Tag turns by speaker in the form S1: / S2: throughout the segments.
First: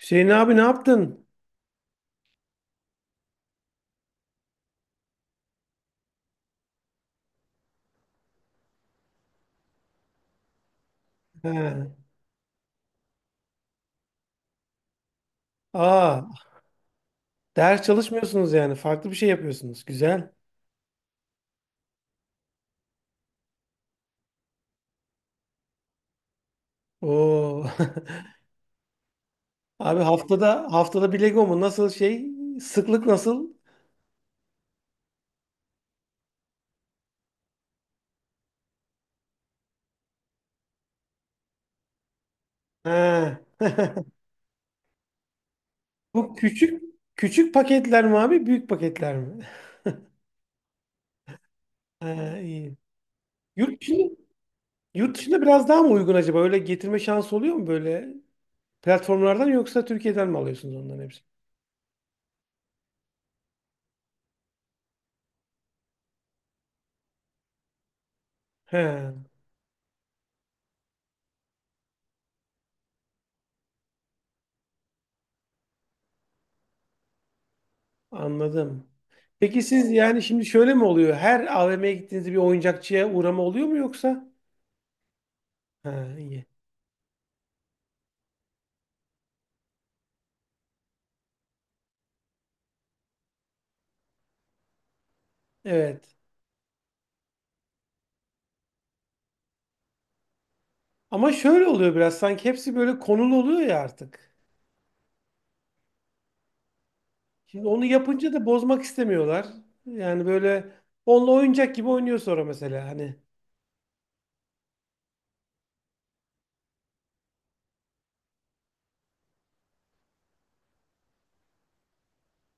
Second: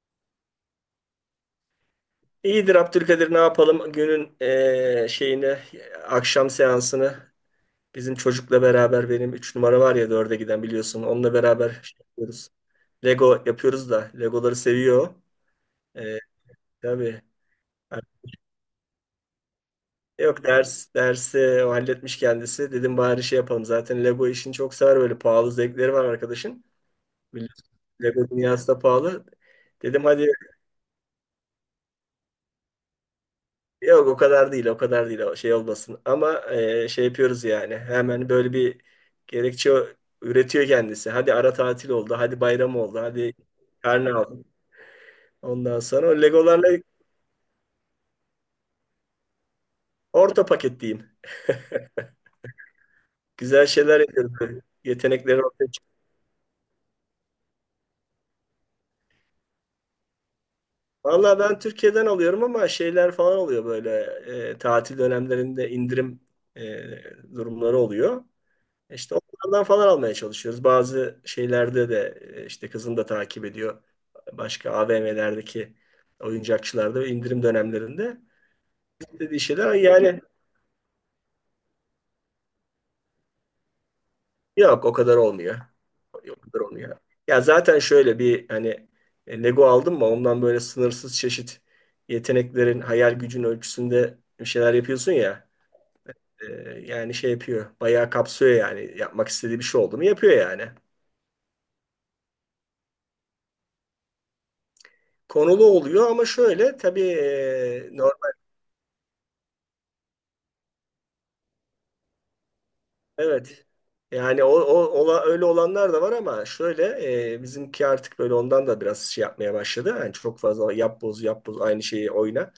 S1: Hüseyin abi ne yaptın?
S2: İyidir Abdülkadir ne yapalım günün şeyini akşam seansını bizim çocukla beraber benim 3 numara var ya 4'e giden biliyorsun onunla beraber
S1: He.
S2: şey yapıyoruz. Lego yapıyoruz da Legoları seviyor. Eee
S1: Aa,
S2: tabii.
S1: ders çalışmıyorsunuz yani. Farklı bir şey yapıyorsunuz. Güzel.
S2: Yok ders dersi o halletmiş kendisi. Dedim bari şey yapalım. Zaten Lego işini çok sever böyle pahalı zevkleri var arkadaşın.
S1: Oo.
S2: Biliyorsun, Lego dünyası da pahalı.
S1: Abi
S2: Dedim hadi.
S1: haftada bir Lego mu? Nasıl şey? Sıklık nasıl?
S2: Yok o kadar değil, o kadar değil. O şey olmasın. Ama şey yapıyoruz yani. Hemen böyle bir gerekçe üretiyor kendisi. Hadi ara tatil oldu, hadi bayram oldu, hadi
S1: He.
S2: karne aldı. Ondan sonra o
S1: Bu
S2: Legolarla
S1: küçük paketler mi abi? Büyük paketler mi?
S2: orta paket diyeyim.
S1: He, iyi.
S2: Güzel
S1: Yurt
S2: şeyler
S1: dışında,
S2: yapıyoruz böyle.
S1: yurt dışında
S2: Yetenekleri
S1: biraz
S2: ortaya
S1: daha mı
S2: çıkıyor.
S1: uygun acaba? Öyle getirme şansı oluyor mu böyle platformlardan yoksa Türkiye'den mi alıyorsunuz onların hepsini?
S2: Valla ben Türkiye'den alıyorum ama şeyler falan oluyor böyle. Tatil dönemlerinde indirim e, durumları oluyor. İşte
S1: He.
S2: onlardan falan almaya çalışıyoruz. Bazı şeylerde de işte kızım da takip ediyor. Başka AVM'lerdeki oyuncakçılarda ve indirim dönemlerinde
S1: Anladım.
S2: dediği
S1: Peki
S2: şeyler "Ay
S1: siz
S2: yani
S1: yani şimdi şöyle mi oluyor? Her AVM'ye gittiğinizde bir oyuncakçıya uğrama oluyor mu yoksa?
S2: yok o kadar olmuyor.
S1: Ha,
S2: Yok o
S1: iyi.
S2: kadar olmuyor. Ya zaten şöyle bir hani Lego aldım mı ondan böyle sınırsız çeşit yeteneklerin hayal gücün ölçüsünde bir şeyler yapıyorsun ya.
S1: Evet.
S2: E, Yani şey yapıyor. Bayağı kapsıyor yani. Yapmak istediği bir şey oldu mu yapıyor yani
S1: Ama şöyle oluyor biraz sanki hepsi böyle konulu oluyor ya artık.
S2: konulu oluyor ama şöyle tabii
S1: Şimdi onu
S2: e,
S1: yapınca da bozmak istemiyorlar. Yani böyle onunla oyuncak gibi oynuyor sonra mesela hani.
S2: evet. Yani o öyle olanlar da var ama şöyle bizimki artık böyle ondan da biraz şey yapmaya başladı. Yani çok fazla yap boz yap boz aynı şeyi oyna.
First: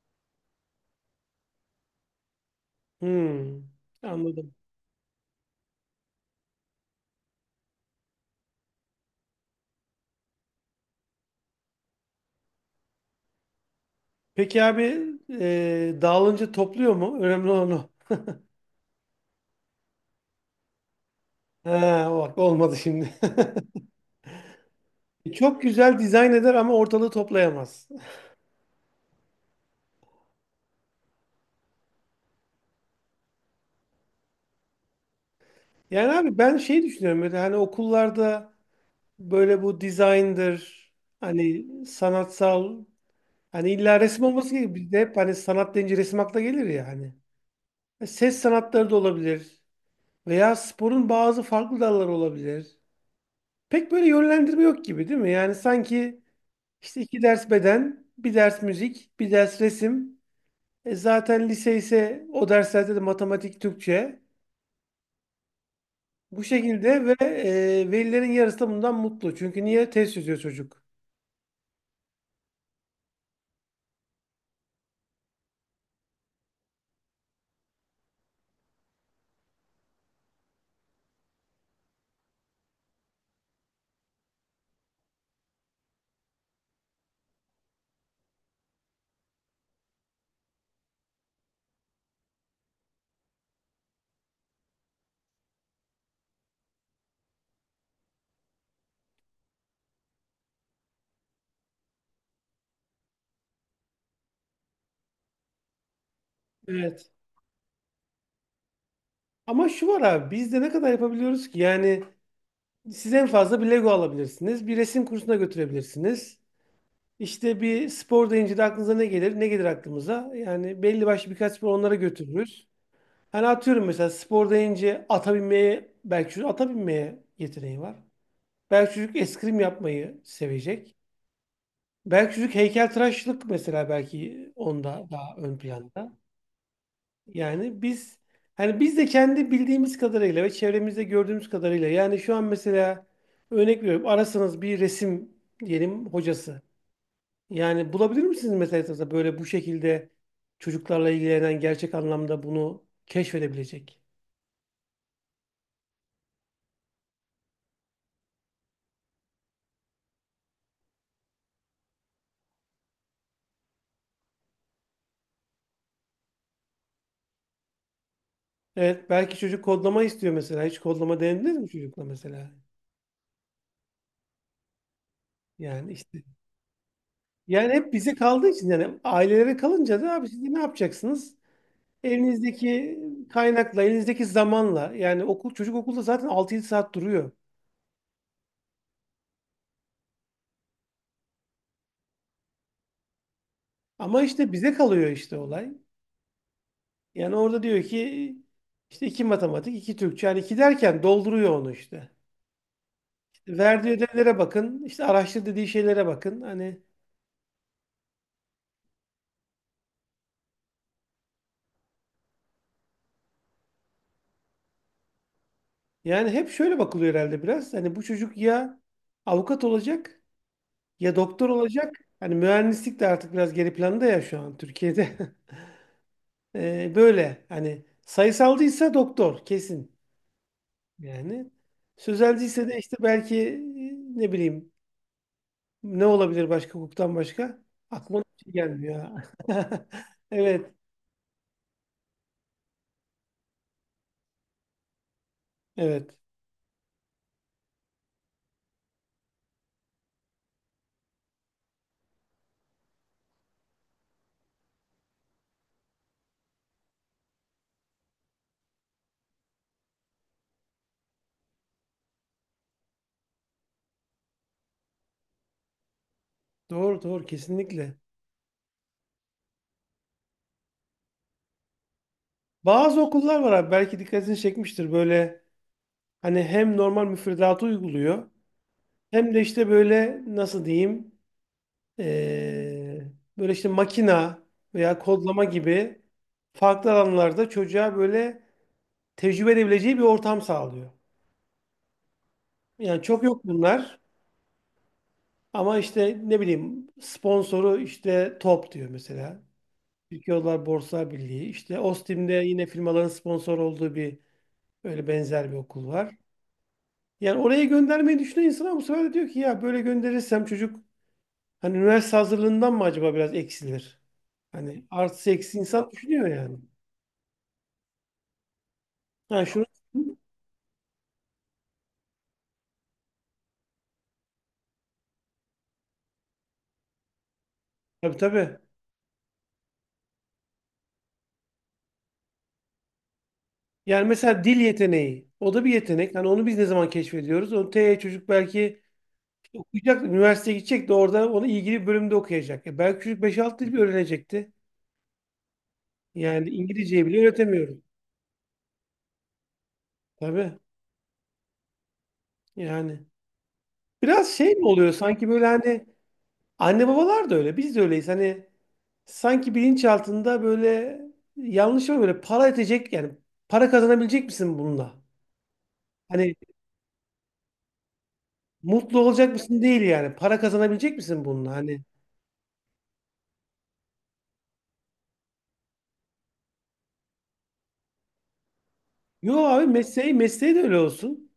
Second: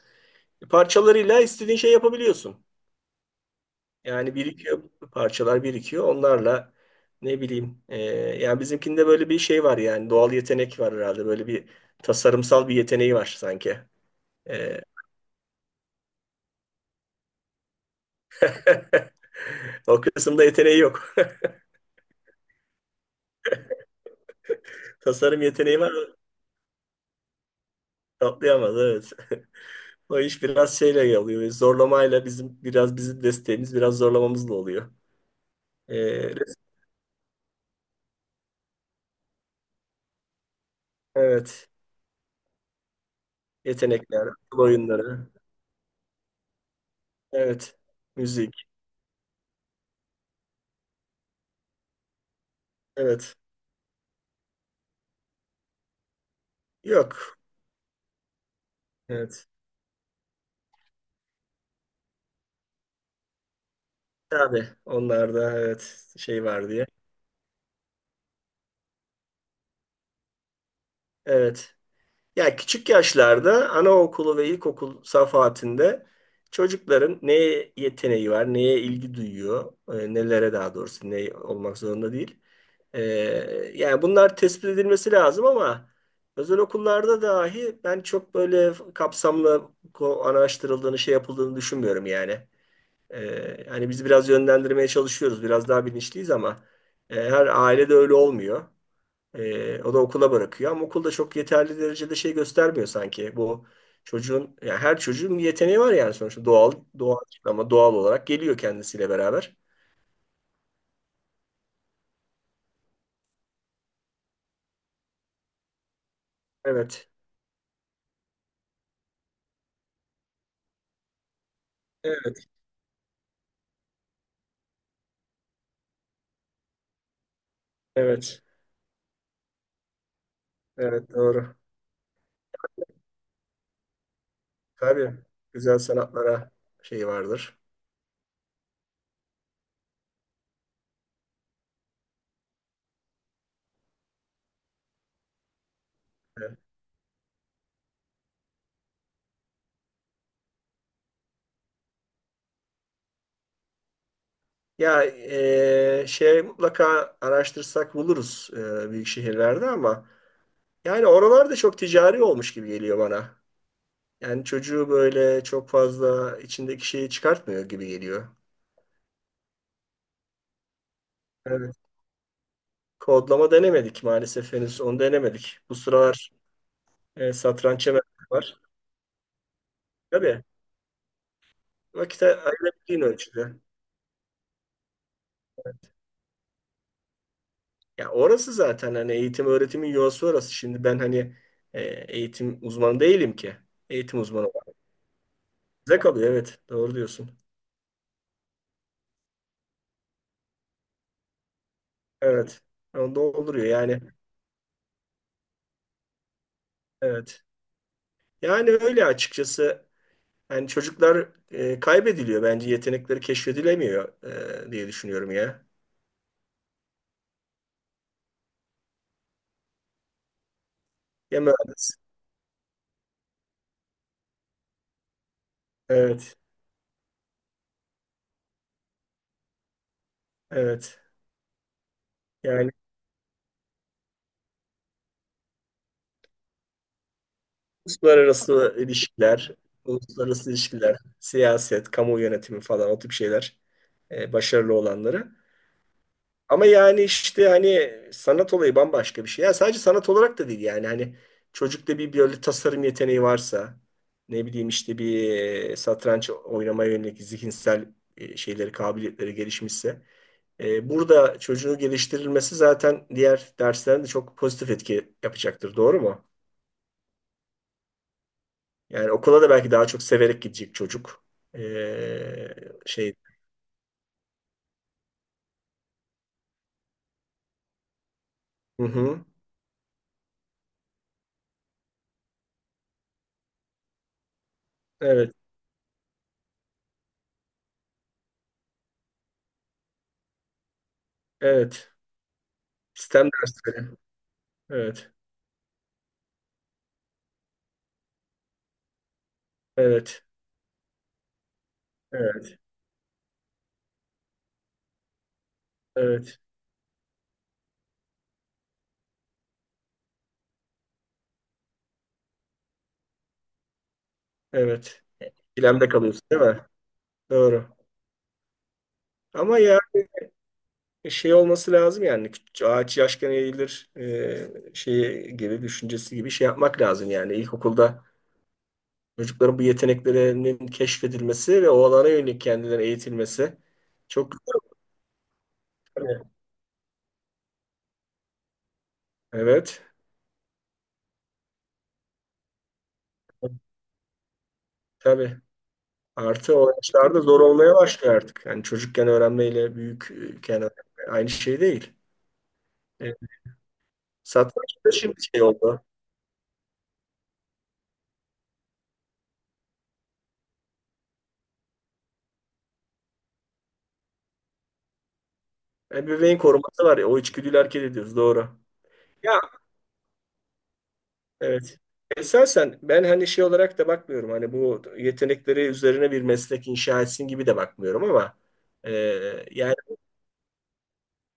S2: Parçalarıyla istediğin şey yapabiliyorsun.
S1: Hmm,
S2: Yani
S1: anladım.
S2: birikiyor parçalar birikiyor. Onlarla ne bileyim yani bizimkinde böyle bir şey var yani doğal yetenek var herhalde. Böyle bir tasarımsal bir yeteneği var sanki.
S1: Peki
S2: E,
S1: abi dağılınca topluyor mu? Önemli olan o.
S2: O kısımda yeteneği yok.
S1: Ha, bak olmadı şimdi.
S2: Tasarım
S1: Çok
S2: yeteneği var.
S1: güzel dizayn eder ama ortalığı toplayamaz.
S2: Atlayamaz evet. O iş biraz şeyle oluyor. Zorlamayla bizim biraz bizim desteğimiz biraz zorlamamızla oluyor. Ee,
S1: Yani abi
S2: res-
S1: ben şey düşünüyorum böyle hani okullarda böyle bu dizayndır, hani
S2: evet.
S1: sanatsal, hani illa resim
S2: Yetenekler,
S1: olması
S2: akıl
S1: gibi, bizde hep
S2: oyunları.
S1: hani sanat deyince resim akla gelir ya hani.
S2: Evet.
S1: E, ses
S2: Müzik.
S1: sanatları da olabilir veya sporun bazı farklı dalları olabilir.
S2: Evet.
S1: Pek böyle yönlendirme yok gibi değil mi? Yani sanki işte iki
S2: Yok.
S1: ders beden, bir ders müzik, bir
S2: Evet.
S1: ders resim. E zaten lise ise o derslerde de matematik, Türkçe.
S2: Tabii onlarda evet
S1: Bu
S2: şey var diye.
S1: şekilde ve e, velilerin yarısı da bundan mutlu. Çünkü niye test çözüyor çocuk?
S2: Evet. Ya küçük yaşlarda anaokulu ve ilkokul safhatinde çocukların neye yeteneği var, neye ilgi duyuyor, nelere daha doğrusu ne olmak zorunda değil. Ee, Yani bunlar tespit edilmesi lazım ama özel okullarda dahi ben çok böyle kapsamlı araştırıldığını, şey yapıldığını düşünmüyorum yani. Hani biz biraz yönlendirmeye çalışıyoruz, biraz daha bilinçliyiz ama her ailede öyle olmuyor. O da okula bırakıyor ama okulda çok yeterli derecede şey göstermiyor sanki. Bu çocuğun, yani her çocuğun bir yeteneği var yani sonuçta doğal,
S1: Evet.
S2: doğal ama doğal olarak geliyor kendisiyle beraber.
S1: Ama şu var abi, biz de ne kadar yapabiliyoruz ki? Yani siz en fazla bir Lego alabilirsiniz. Bir resim kursuna götürebilirsiniz.
S2: Evet,
S1: İşte bir spor deyince de aklınıza ne gelir? Ne gelir aklımıza? Yani belli başlı birkaç spor onlara
S2: evet,
S1: götürürüz. Hani atıyorum, mesela spor deyince ata binmeye, belki çocuk ata binmeye yeteneği var.
S2: evet,
S1: Belki çocuk eskrim yapmayı sevecek.
S2: evet doğru.
S1: Belki çocuk heykeltıraşlık, mesela belki onda
S2: Tabii
S1: daha ön
S2: güzel
S1: planda.
S2: sanatlara şey vardır.
S1: Yani biz, hani biz de kendi bildiğimiz kadarıyla ve çevremizde gördüğümüz kadarıyla, yani şu an mesela örnek veriyorum, arasanız bir resim diyelim
S2: Evet.
S1: hocası. Yani bulabilir misiniz mesela etrafta böyle bu şekilde çocuklarla ilgilenen, gerçek anlamda bunu keşfedebilecek?
S2: Ya şey mutlaka araştırsak buluruz büyük şehirlerde ama yani oralarda çok ticari olmuş gibi geliyor bana. Yani çocuğu böyle çok fazla içindeki şeyi çıkartmıyor gibi geliyor.
S1: Evet, belki çocuk kodlama istiyor mesela. Hiç kodlama denediniz mi
S2: Evet.
S1: çocukla mesela?
S2: Kodlama denemedik maalesef henüz onu denemedik. Bu
S1: Yani işte,
S2: sıralar
S1: yani
S2: satranç
S1: hep bize kaldığı
S2: var.
S1: için, yani ailelere kalınca da abi siz
S2: Tabii
S1: de ne yapacaksınız?
S2: vakit
S1: Elinizdeki
S2: ayırabildiğin ölçüde.
S1: kaynakla, elinizdeki zamanla, yani okul, çocuk okulda zaten altı yedi saat duruyor.
S2: Ya orası zaten hani eğitim öğretimin yuvası orası. Şimdi ben hani e, eğitim uzmanı değilim ki. Eğitim
S1: Ama
S2: uzmanı
S1: işte bize
S2: var.
S1: kalıyor işte olay.
S2: Bize kalıyor evet. Doğru diyorsun.
S1: Yani orada diyor ki işte iki matematik, iki Türkçe. Yani iki derken dolduruyor onu işte.
S2: Evet. Onu
S1: İşte
S2: dolduruyor
S1: verdiği
S2: yani.
S1: ödevlere bakın, işte araştır dediği şeylere bakın. Hani
S2: Evet. Yani öyle açıkçası. Yani çocuklar kaybediliyor bence. Yetenekleri keşfedilemiyor diye düşünüyorum ya.
S1: yani hep şöyle bakılıyor herhalde biraz. Hani bu çocuk ya avukat olacak ya
S2: Ya
S1: doktor olacak.
S2: mühendis.
S1: Hani mühendislik de artık biraz geri planda ya şu an Türkiye'de.
S2: Evet.
S1: Böyle hani sayısalcıysa doktor kesin.
S2: Evet.
S1: Yani sözelciyse
S2: Yani
S1: de işte belki ne bileyim, ne olabilir başka hukuktan başka? Aklıma bir şey
S2: uluslararası
S1: gelmiyor.
S2: ilişkiler,
S1: Ha.
S2: uluslararası
S1: Evet,
S2: ilişkiler, siyaset, kamu yönetimi falan o tip şeyler başarılı olanları.
S1: evet.
S2: Ama yani işte hani sanat olayı bambaşka bir şey. Ya sadece sanat olarak da değil yani hani çocukta bir böyle tasarım yeteneği varsa ne bileyim işte bir satranç oynamaya yönelik zihinsel şeyleri kabiliyetleri gelişmişse burada çocuğu geliştirilmesi zaten diğer derslerinde çok pozitif etki yapacaktır. Doğru mu?
S1: Doğru, doğru kesinlikle.
S2: Yani okula da belki daha çok severek gidecek çocuk. E,
S1: Bazı
S2: Şey.
S1: okullar var abi, belki dikkatini çekmiştir böyle, hani hem normal müfredatı uyguluyor
S2: Hı hı.
S1: hem de işte böyle nasıl diyeyim, e, böyle işte makina veya
S2: Evet.
S1: kodlama gibi farklı alanlarda çocuğa böyle tecrübe edebileceği bir ortam sağlıyor.
S2: Evet.
S1: Yani çok
S2: Sistem
S1: yok
S2: dersleri.
S1: bunlar.
S2: Evet.
S1: Ama işte ne bileyim sponsoru işte Top diyor mesela.
S2: Evet.
S1: Türkiye Odalar Borsa Birliği. İşte Ostim'de
S2: Evet.
S1: yine firmaların sponsor olduğu bir, öyle benzer bir okul var.
S2: Evet,
S1: Yani oraya göndermeyi düşünen insan, ama bu sefer de diyor ki ya böyle gönderirsem çocuk hani üniversite hazırlığından mı acaba biraz eksilir? Hani
S2: evet.
S1: artısı eksi
S2: İkilemde
S1: insan
S2: kalıyorsun
S1: düşünüyor
S2: değil
S1: yani.
S2: mi? Doğru.
S1: Ha
S2: Ama
S1: şunu,
S2: ya şey olması lazım yani ağaç yaşken eğilir şeyi gibi düşüncesi gibi şey yapmak lazım yani ilkokulda
S1: tabii tabii.
S2: çocukların bu yeteneklerinin keşfedilmesi ve o alana yönelik kendilerine eğitilmesi
S1: Yani
S2: çok
S1: mesela dil
S2: güzel
S1: yeteneği. O da bir yetenek.
S2: tabii.
S1: Hani onu biz ne zaman keşfediyoruz? O T çocuk belki
S2: Evet.
S1: okuyacak, üniversiteye gidecek de orada onu ilgili bir bölümde okuyacak. E belki çocuk 5-6 dil bile öğrenecekti.
S2: Tabii.
S1: Yani
S2: Artı o
S1: İngilizceyi bile
S2: yaşlarda zor olmaya
S1: öğretemiyorum.
S2: başlıyor artık. Yani çocukken öğrenmeyle
S1: Tabii
S2: büyükken öğrenme aynı şey değil.
S1: yani.
S2: Evet.
S1: Biraz şey mi
S2: Satranç da
S1: oluyor
S2: şimdi
S1: sanki
S2: şey
S1: böyle
S2: oldu.
S1: hani, anne babalar da öyle, biz de öyleyiz. Hani sanki bilinçaltında böyle yanlış mı, böyle para edecek yani, para kazanabilecek misin bununla? Hani
S2: Ebeveyn koruması var ya o içgüdüyü hareket ediyoruz doğru.
S1: mutlu olacak
S2: Ya
S1: mısın değil, yani para kazanabilecek misin bununla?
S2: evet.
S1: Hani
S2: Esasen ben hani şey olarak da bakmıyorum. Hani bu yetenekleri üzerine bir meslek inşa etsin gibi de bakmıyorum ama e,
S1: yo abi,
S2: yani
S1: mesleği de öyle olsun.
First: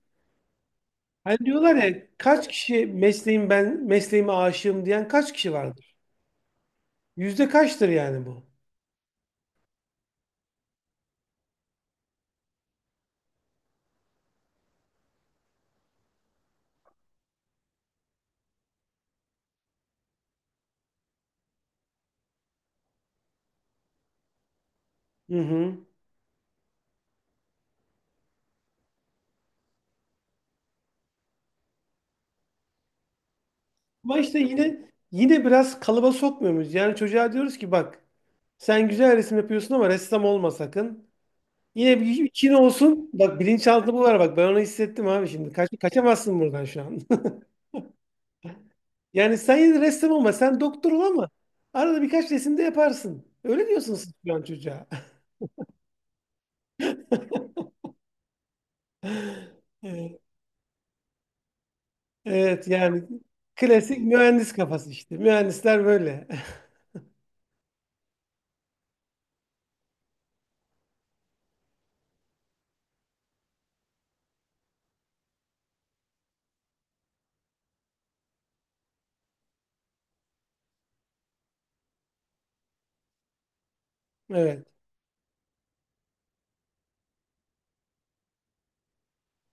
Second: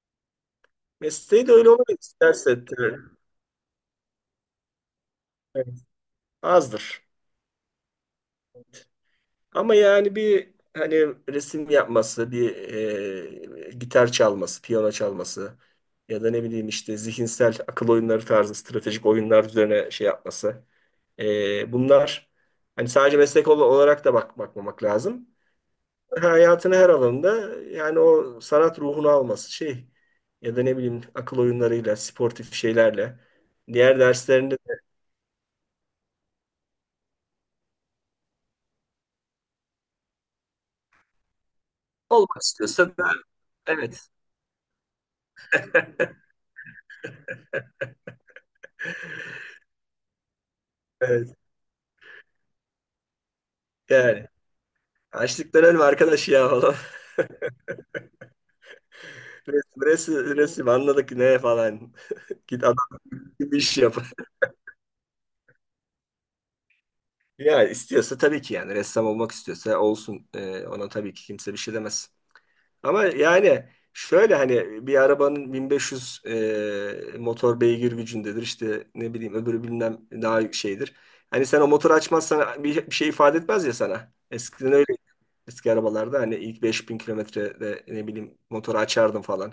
S1: Hani
S2: mesleği de öyle
S1: diyorlar
S2: olmak
S1: ya kaç
S2: isterse
S1: kişi,
S2: tabii,
S1: mesleğim, ben mesleğime aşığım diyen kaç kişi
S2: evet,
S1: vardır?
S2: azdır.
S1: Yüzde kaçtır yani bu?
S2: Ama yani bir hani resim yapması, bir gitar çalması, piyano çalması ya da ne bileyim işte zihinsel akıl oyunları tarzı stratejik oyunlar üzerine şey yapması. Bunlar hani sadece meslek olarak da bakmamak lazım.
S1: Hı hı.
S2: Hayatın her alanında yani o sanat ruhunu alması şey ya da ne bileyim akıl oyunlarıyla, sportif şeylerle diğer
S1: Ama işte
S2: derslerinde de
S1: yine biraz kalıba sokmuyor muyuz? Yani çocuğa diyoruz ki bak, sen güzel resim yapıyorsun ama ressam olma sakın. Yine bir
S2: olmak
S1: için
S2: istiyorsa da
S1: olsun. Bak bilinçaltı bu,
S2: evet.
S1: var bak, ben onu hissettim abi şimdi. Kaç, kaçamazsın buradan şu an. Yani sen yine de ressam olma, sen doktor ol ama
S2: Evet.
S1: arada birkaç resim de yaparsın. Öyle diyorsun siz
S2: Yani
S1: şu an çocuğa.
S2: açlıktan ölme arkadaş ya falan. Resim, resim, resim anladık ne falan. Git
S1: Evet
S2: adam
S1: yani
S2: gibi iş yap.
S1: klasik mühendis kafası işte. Mühendisler böyle.
S2: Ya istiyorsa tabii ki yani ressam olmak istiyorsa olsun. Ona tabii ki kimse bir şey demez. Ama yani şöyle hani bir arabanın 1500 motor beygir gücündedir. İşte ne bileyim öbürü bilmem daha şeydir. Hani sen o motoru açmazsan bir şey ifade etmez ya sana.
S1: Evet.
S2: Eskiden öyle eski arabalarda hani ilk 5000 kilometrede ne bileyim motoru açardım falan.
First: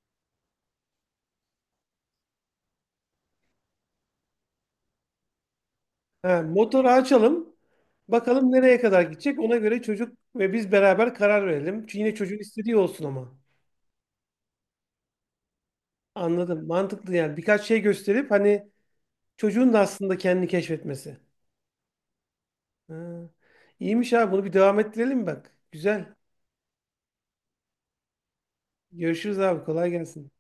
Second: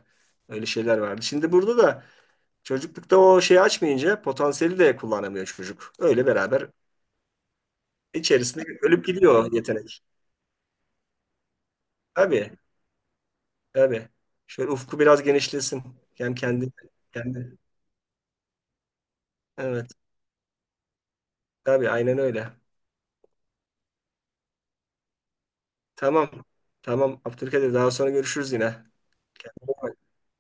S2: Öyle şeyler vardı. Şimdi burada da çocuklukta o şeyi açmayınca potansiyeli de kullanamıyor çocuk. Öyle
S1: Ha,
S2: beraber
S1: motoru açalım. Bakalım
S2: içerisinde
S1: nereye kadar
S2: ölüp
S1: gidecek.
S2: gidiyor o
S1: Ona göre
S2: yetenek.
S1: çocuk ve biz beraber karar verelim. Çünkü yine çocuğun
S2: Tabii
S1: istediği olsun ama.
S2: tabii. Şöyle ufku biraz genişlesin. Hem
S1: Anladım.
S2: kendi
S1: Mantıklı yani.
S2: kendi
S1: Birkaç şey gösterip hani çocuğun da
S2: Evet.
S1: aslında kendini keşfetmesi.
S2: Tabii aynen öyle.
S1: Ha. İyiymiş abi. Bunu bir devam ettirelim bak. Güzel.
S2: Tamam. Tamam Abdülkadir daha sonra görüşürüz yine.
S1: Görüşürüz abi.
S2: Kendine iyi
S1: Kolay
S2: bak.
S1: gelsin.